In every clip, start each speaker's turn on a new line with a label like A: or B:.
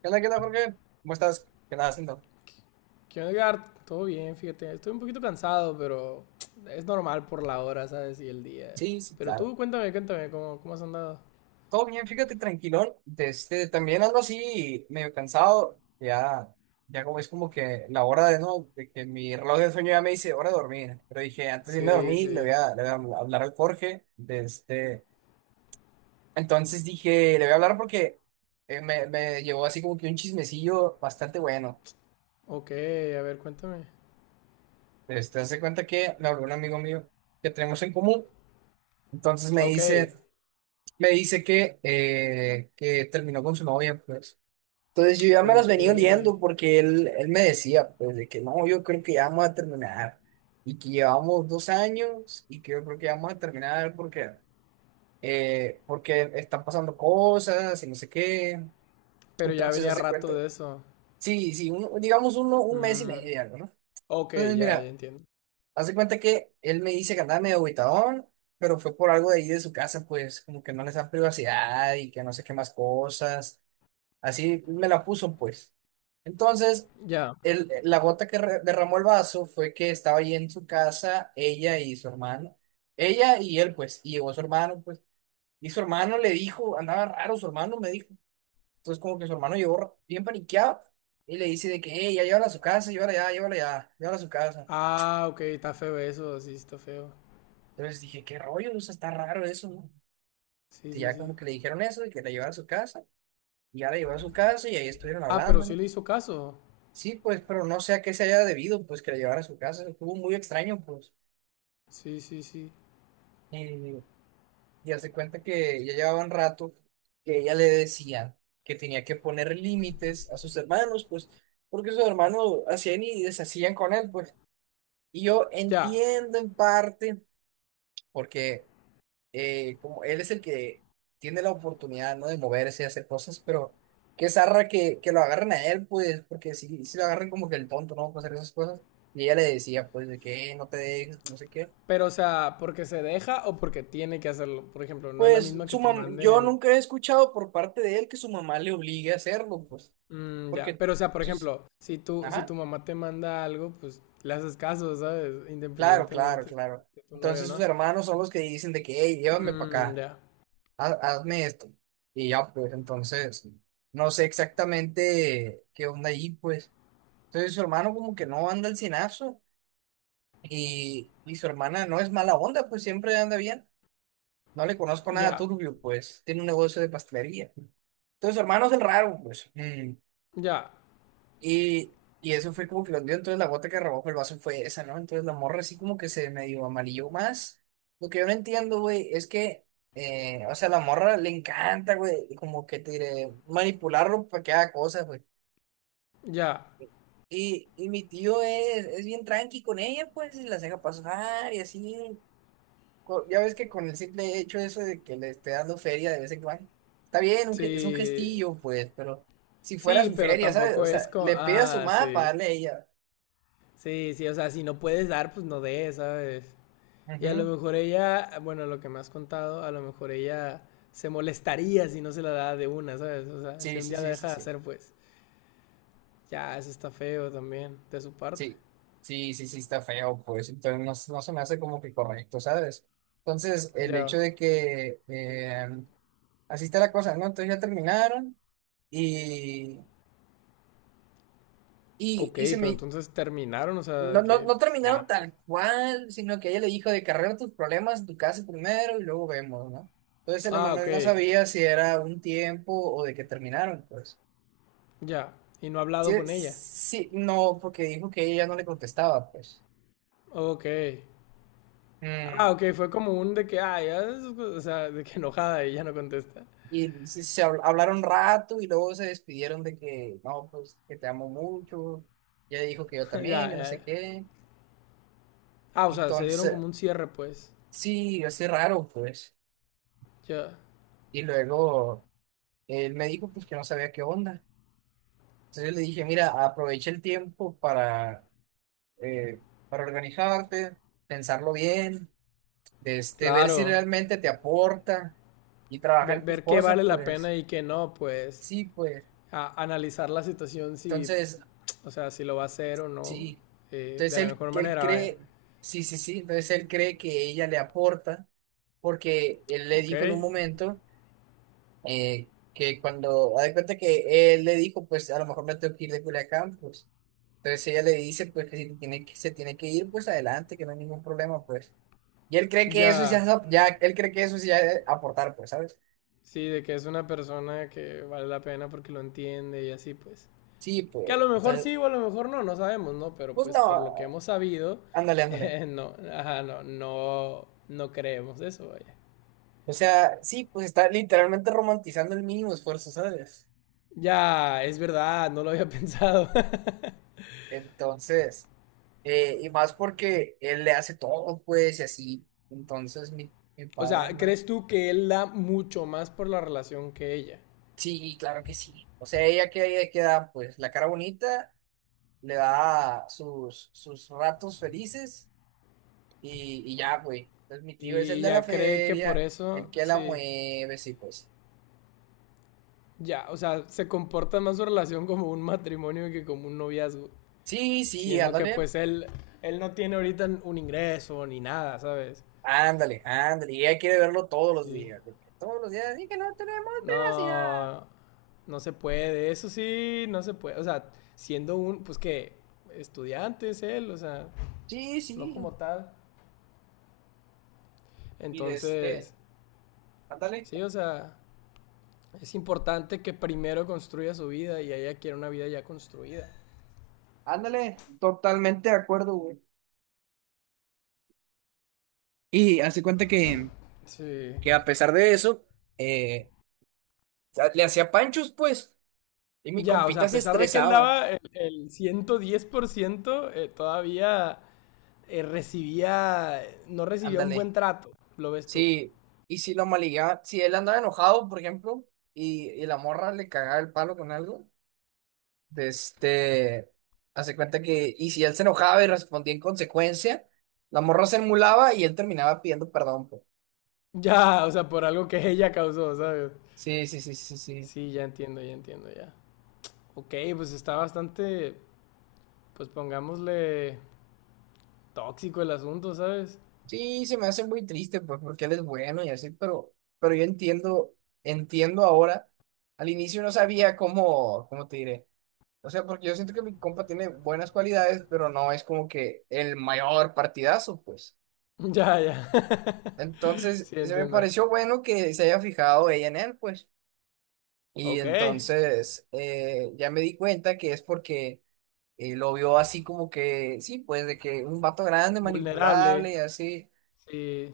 A: Qué onda, Jorge? ¿Cómo estás? ¿Qué andas haciendo?
B: ¿Qué onda, Edgar? Todo bien, fíjate. Estoy un poquito cansado, pero es normal por la hora, ¿sabes? Y el día.
A: Sí, sí,
B: Pero
A: claro.
B: tú, cuéntame, ¿cómo has andado?
A: Todo bien, fíjate, tranquilón. También ando así medio cansado. Ya, ya como es como que la hora de no, de que mi reloj de sueño ya me dice hora de dormir. Pero dije, antes de irme a
B: Sí,
A: dormir, le voy
B: sí.
A: a, le voy a hablar al Jorge. De este. Entonces dije, le voy a hablar porque me llevó así como que un chismecillo bastante bueno.
B: Ok, a ver, cuéntame.
A: Hace cuenta que me habló un amigo mío que tenemos en común. Entonces me
B: Ok,
A: dice. Me dice que terminó con su novia, pues. Entonces yo ya me las
B: ok.
A: venía oliendo porque él me decía, pues, de que no, yo creo que ya vamos a terminar y que llevamos 2 años y que yo creo que ya vamos a terminar porque, porque están pasando cosas y no sé qué.
B: Pero ya
A: Entonces
B: venía
A: hace cuenta,
B: rato de eso.
A: sí, sí, digamos un mes y
B: Mm,
A: medio, algo, ¿no?
B: ok,
A: Entonces
B: ya
A: mira,
B: entiendo.
A: hace cuenta que él me dice que andaba medio agüitadón, pero fue por algo de ahí de su casa, pues como que no les da privacidad y que no sé qué más cosas. Así me la puso, pues. Entonces,
B: Ya.
A: la gota que derramó el vaso fue que estaba ahí en su casa, ella y su hermano. Ella y él, pues, y llegó su hermano, pues. Y su hermano le dijo, andaba raro, su hermano me dijo. Entonces, como que su hermano llegó bien paniqueado y le dice de que, hey, ya llévala a su casa, llévala ya, llévala ya, llévala a su casa.
B: Ah, ok, está feo eso, sí, está feo.
A: Entonces dije, qué rollo, o sea, está raro eso, ¿no?
B: Sí,
A: Y
B: sí,
A: ya
B: sí.
A: como que le dijeron eso, de que la llevara a su casa, y ya la llevó a su casa y ahí estuvieron
B: Ah, pero
A: hablando,
B: sí
A: ¿no?
B: le hizo caso.
A: Sí, pues, pero no sé a qué se haya debido, pues, que la llevara a su casa. Estuvo muy extraño, pues.
B: Sí, sí, sí.
A: Y, y hace cuenta que ya llevaba un rato que ella le decía que tenía que poner límites a sus hermanos, pues, porque sus hermanos hacían y deshacían con él, pues. Y yo
B: Ya.
A: entiendo en parte, porque como él es el que tiene la oportunidad, ¿no? De moverse y hacer cosas, pero qué zarra que lo agarren a él, pues, porque si, si lo agarran como que el tonto, ¿no? Para hacer esas cosas. Y ella le decía, pues, de que no te dejes, no sé qué.
B: Pero, o sea, porque se deja o porque tiene que hacerlo. Por ejemplo, no es la
A: Pues
B: misma que
A: su
B: te
A: mam yo
B: manden.
A: nunca he escuchado por parte de él que su mamá le obligue a hacerlo, pues,
B: Mm, ya.
A: porque,
B: Pero, o sea, por
A: sus-
B: ejemplo, si tu
A: ajá,
B: mamá te manda algo, pues le haces caso, ¿sabes?
A: claro, claro,
B: Independientemente
A: claro.
B: si tu novio o
A: Entonces sus
B: no.
A: hermanos son los que dicen de que, hey, llévame para
B: Mm,
A: acá.
B: ya.
A: Hazme esto. Y ya, pues entonces, no sé exactamente qué onda ahí, pues. Entonces su hermano como que no anda al cienazo y su hermana no es mala onda, pues siempre anda bien. No le conozco nada
B: Ya.
A: turbio, pues tiene un negocio de pastelería. Entonces su hermano es el raro, pues.
B: Ya.
A: Y, y eso fue como que lo hundió, entonces la gota que rebajó el vaso fue esa, ¿no? Entonces la morra así como que se medio amarilló más. Lo que yo no entiendo, güey, es que, o sea, la morra le encanta, güey, como que te diré, manipularlo para que haga cosas, güey.
B: Ya.
A: Y mi tío es bien tranqui con ella, pues, y las deja pasar y así. Ya ves que con el simple hecho eso de que le esté dando feria de vez en cuando, está bien, es un
B: Sí.
A: gestillo, pues, pero si fuera
B: Sí,
A: su
B: pero
A: feria, ¿sabes? O
B: tampoco
A: sea,
B: es como.
A: le pide a su
B: Ah,
A: mamá para
B: sí.
A: darle a ella.
B: Sí, sí. O sea, si no puedes dar, pues no des, ¿sabes? Y a lo
A: Ujú.
B: mejor ella, bueno, lo que me has contado, a lo mejor ella se molestaría si no se la da de una, ¿sabes? O sea, si
A: Sí,
B: un
A: sí,
B: día la
A: sí, sí,
B: deja de
A: sí.
B: hacer, pues ya, eso está feo también de su parte.
A: Sí, sí, sí, sí, está feo, pues. Entonces no, se- no se me hace como que correcto, ¿sabes? Entonces, el
B: Ya,
A: hecho de que así está la cosa, ¿no? Entonces ya terminaron y, y,
B: ok,
A: y se
B: pero
A: me.
B: entonces terminaron, o sea,
A: No,
B: de
A: no,
B: que
A: no
B: pues,
A: terminaron
B: ya, pues.
A: tal cual, sino que ella le dijo de que arregla tus problemas, tu casa primero y luego vemos, ¿no? Entonces el
B: Ah, ok,
A: Emanuel no sabía si era un tiempo o de que terminaron, pues.
B: ya. Y no ha
A: Sí,
B: hablado con ella.
A: sí, no, porque dijo que ella no le contestaba, pues.
B: Ok. Ah,
A: Mm,
B: ok, fue como un de que, ah, ya, o sea, de que enojada y ya no contesta.
A: Hablaron un rato y luego se despidieron de que, no, pues que te amo mucho. Ella dijo que yo
B: ya,
A: también, que no
B: ya.
A: sé qué.
B: Ah, o sea, se dieron
A: Entonces,
B: como un cierre, pues.
A: sí, así raro, pues.
B: Ya.
A: Y luego él me dijo, pues que no sabía qué onda. Entonces yo le dije, mira, aprovecha el tiempo eh, para organizarte, pensarlo bien, ver si
B: Claro.
A: realmente te aporta y trabajar
B: Ve-
A: en tus
B: ver qué
A: cosas,
B: vale la
A: pues.
B: pena y qué no, pues
A: Sí, pues.
B: analizar la situación si,
A: Entonces,
B: o sea, si lo va a hacer o no,
A: sí. Entonces
B: de la
A: él,
B: mejor
A: él
B: manera, vaya.
A: cree, sí, sí, sí, entonces él cree que ella le aporta, porque él le
B: ¿Ok?
A: dijo en un momento que cuando, haz de cuenta que él le dijo, pues a lo mejor me tengo que ir de Culiacán, pues. Entonces ella le dice, pues que si tiene que, se tiene que ir, pues adelante, que no hay ningún problema, pues. Y él cree que eso ya,
B: Ya,
A: ya él cree que eso es ya es aportar, pues, ¿sabes?
B: sí, de que es una persona que vale la pena porque lo entiende y así, pues.
A: Sí,
B: Que
A: pues,
B: a lo mejor
A: entonces,
B: sí o a lo mejor no, no sabemos, ¿no? Pero
A: pues
B: pues por lo que
A: no,
B: hemos sabido,
A: ándale, ándale.
B: no, ajá, no creemos eso, vaya.
A: O sea, sí, pues está literalmente romantizando el mínimo esfuerzo, ¿sabes?
B: Ya, es verdad, no lo había pensado.
A: Entonces, y más porque él le hace todo, pues, y así. Entonces, mi
B: O sea,
A: padre, ¿no?
B: ¿crees tú que él da mucho más por la relación que ella?
A: Sí, claro que sí. O sea, ella que ella queda, pues, la cara bonita, le da sus ratos felices y ya, güey. Entonces, mi tío es el
B: Y
A: de la
B: ya cree que por
A: feria, el
B: eso,
A: que la
B: sí,
A: mueve, sí, pues.
B: ya, o sea, se comporta más su relación como un matrimonio que como un noviazgo,
A: Sí, sí,
B: siendo que
A: ándale,
B: pues él no tiene ahorita un ingreso ni nada, ¿sabes?
A: ándale, ándale. Y ella quiere verlo todos los
B: Sí,
A: días, porque todos los días, y que no tenemos privacidad.
B: no, no se puede, eso sí, no se puede, o sea, siendo un, pues que, estudiante es él, o sea,
A: Sí,
B: no
A: sí.
B: como tal.
A: Y de este,
B: Entonces,
A: Ándale.
B: sí, o sea, es importante que primero construya su vida y ella quiere una vida ya construida.
A: Ándale, totalmente de acuerdo, güey. Y hace cuenta
B: Sí.
A: que a pesar de eso, eh, le hacía panchos, pues, y mi
B: Ya, o sea,
A: compita
B: a
A: se
B: pesar de que él
A: estresaba.
B: daba el 110%, todavía recibía, no recibía un
A: Ándale.
B: buen trato, lo ves tú.
A: Sí, y si lo maligueaba, si él andaba enojado, por ejemplo, y la morra le cagaba el palo con algo, de este, hace cuenta que, y si él se enojaba y respondía en consecuencia, la morra se emulaba y él terminaba pidiendo perdón, pues.
B: Ya, o sea, por algo que ella causó, ¿sabes?
A: Sí, sí, sí, sí, sí.
B: Sí, ya entiendo, ya. Ok, pues está bastante, pues pongámosle tóxico el asunto, ¿sabes?
A: Sí, se me hace muy triste, pues, porque él es bueno y así, pero yo entiendo, entiendo ahora. Al inicio no sabía cómo, cómo te diré. O sea, porque yo siento que mi compa tiene buenas cualidades, pero no es como que el mayor partidazo, pues.
B: Ya, ya.
A: Entonces,
B: sí,
A: se me
B: entiendo.
A: pareció bueno que se haya fijado ella en él, pues. Y
B: Ok,
A: entonces, ya me di cuenta que es porque lo vio así como que, sí, pues, de que un vato grande,
B: vulnerable.
A: manipulable y así.
B: Sí,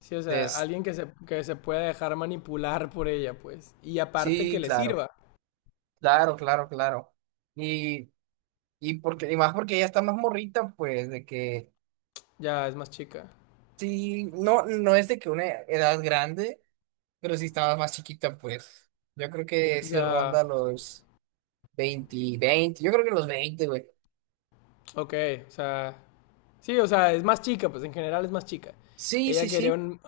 B: sí, o sea,
A: Entonces,
B: alguien que se pueda dejar manipular por ella, pues. Y aparte
A: sí,
B: que le
A: claro.
B: sirva.
A: Claro, claro, claro. Y, y porque, y más porque ella está más morrita, pues, de que
B: Ya es más chica.
A: sí, no, no es de que una edad grande, pero sí estaba más chiquita, pues. Yo creo que sí
B: Ya,
A: ronda los 20 20 yo creo que los 20 güey.
B: ok, o sea. Sí, o sea, es más chica, pues en general es más chica.
A: Sí,
B: Ella
A: sí,
B: quería
A: sí.
B: un,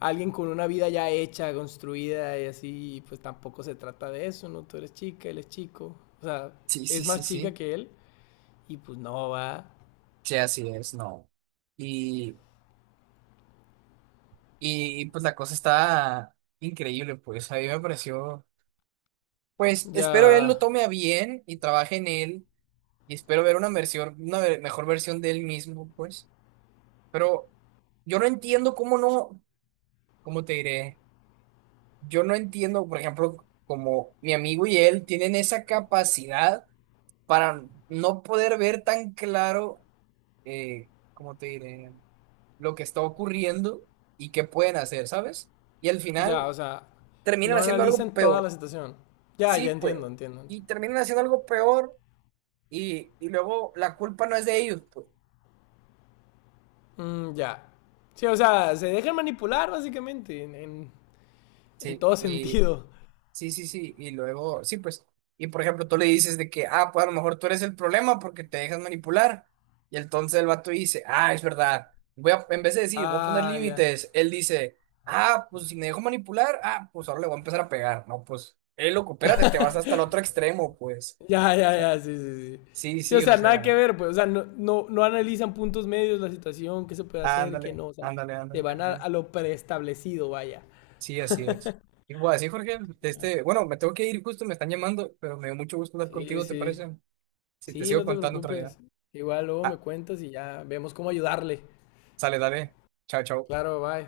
B: alguien con una vida ya hecha, construida y así, y pues tampoco se trata de eso, ¿no? Tú eres chica, él es chico. O sea,
A: Sí, sí,
B: es
A: sí,
B: más chica
A: sí.
B: que él y pues no va.
A: Sí, así es, no. Y, y pues la cosa está increíble, pues. A mí me pareció. Pues espero él lo
B: Ya,
A: tome a bien y trabaje en él. Y espero ver una versión, mejor versión de él mismo, pues. Pero yo no entiendo cómo no, cómo te diré, yo no entiendo, por ejemplo, como mi amigo y él tienen esa capacidad para no poder ver tan claro, cómo te diré, lo que está ocurriendo y qué pueden hacer, ¿sabes? Y al
B: ya,
A: final
B: o sea,
A: terminan
B: no
A: haciendo algo
B: analizan toda la
A: peor.
B: situación. Ya,
A: Sí,
B: ya
A: pues.
B: entiendo, entiendo,
A: Y
B: entiendo.
A: terminan haciendo algo peor y luego la culpa no es de ellos, pues.
B: Mm, ya. Sí, o sea, se dejan manipular básicamente en
A: Sí,
B: todo
A: y
B: sentido.
A: sí, sí, sí, y luego, sí, pues, y por ejemplo, tú le dices de que, ah, pues a lo mejor tú eres el problema porque te dejas manipular, y entonces el vato dice, ah, es verdad, voy a, en vez de decir, voy a poner
B: Ah, ya.
A: límites, él dice, ah, pues si me dejo manipular, ah, pues ahora le voy a empezar a pegar, no, pues, loco, espérate, te vas hasta el otro extremo, pues,
B: Ya, sí, sí, sí.
A: sí,
B: Sí, o
A: sí, o
B: sea, nada que
A: sea,
B: ver, pues, o sea, no analizan puntos medios, la situación, qué se puede hacer, qué
A: ándale,
B: no, o sea,
A: ándale,
B: se
A: ándale,
B: van
A: ándale,
B: a lo preestablecido, vaya.
A: sí, así es. Y pues así, Jorge,
B: Ya.
A: bueno, me tengo que ir justo, me están llamando, pero me dio mucho gusto hablar
B: Sí,
A: contigo, ¿te
B: sí.
A: parece? Si te
B: Sí,
A: sigo
B: no te
A: contando otra vez.
B: preocupes. Igual luego me
A: Ah,
B: cuentas y ya vemos cómo ayudarle.
A: sale, dale. Chao, chao.
B: Claro, bye.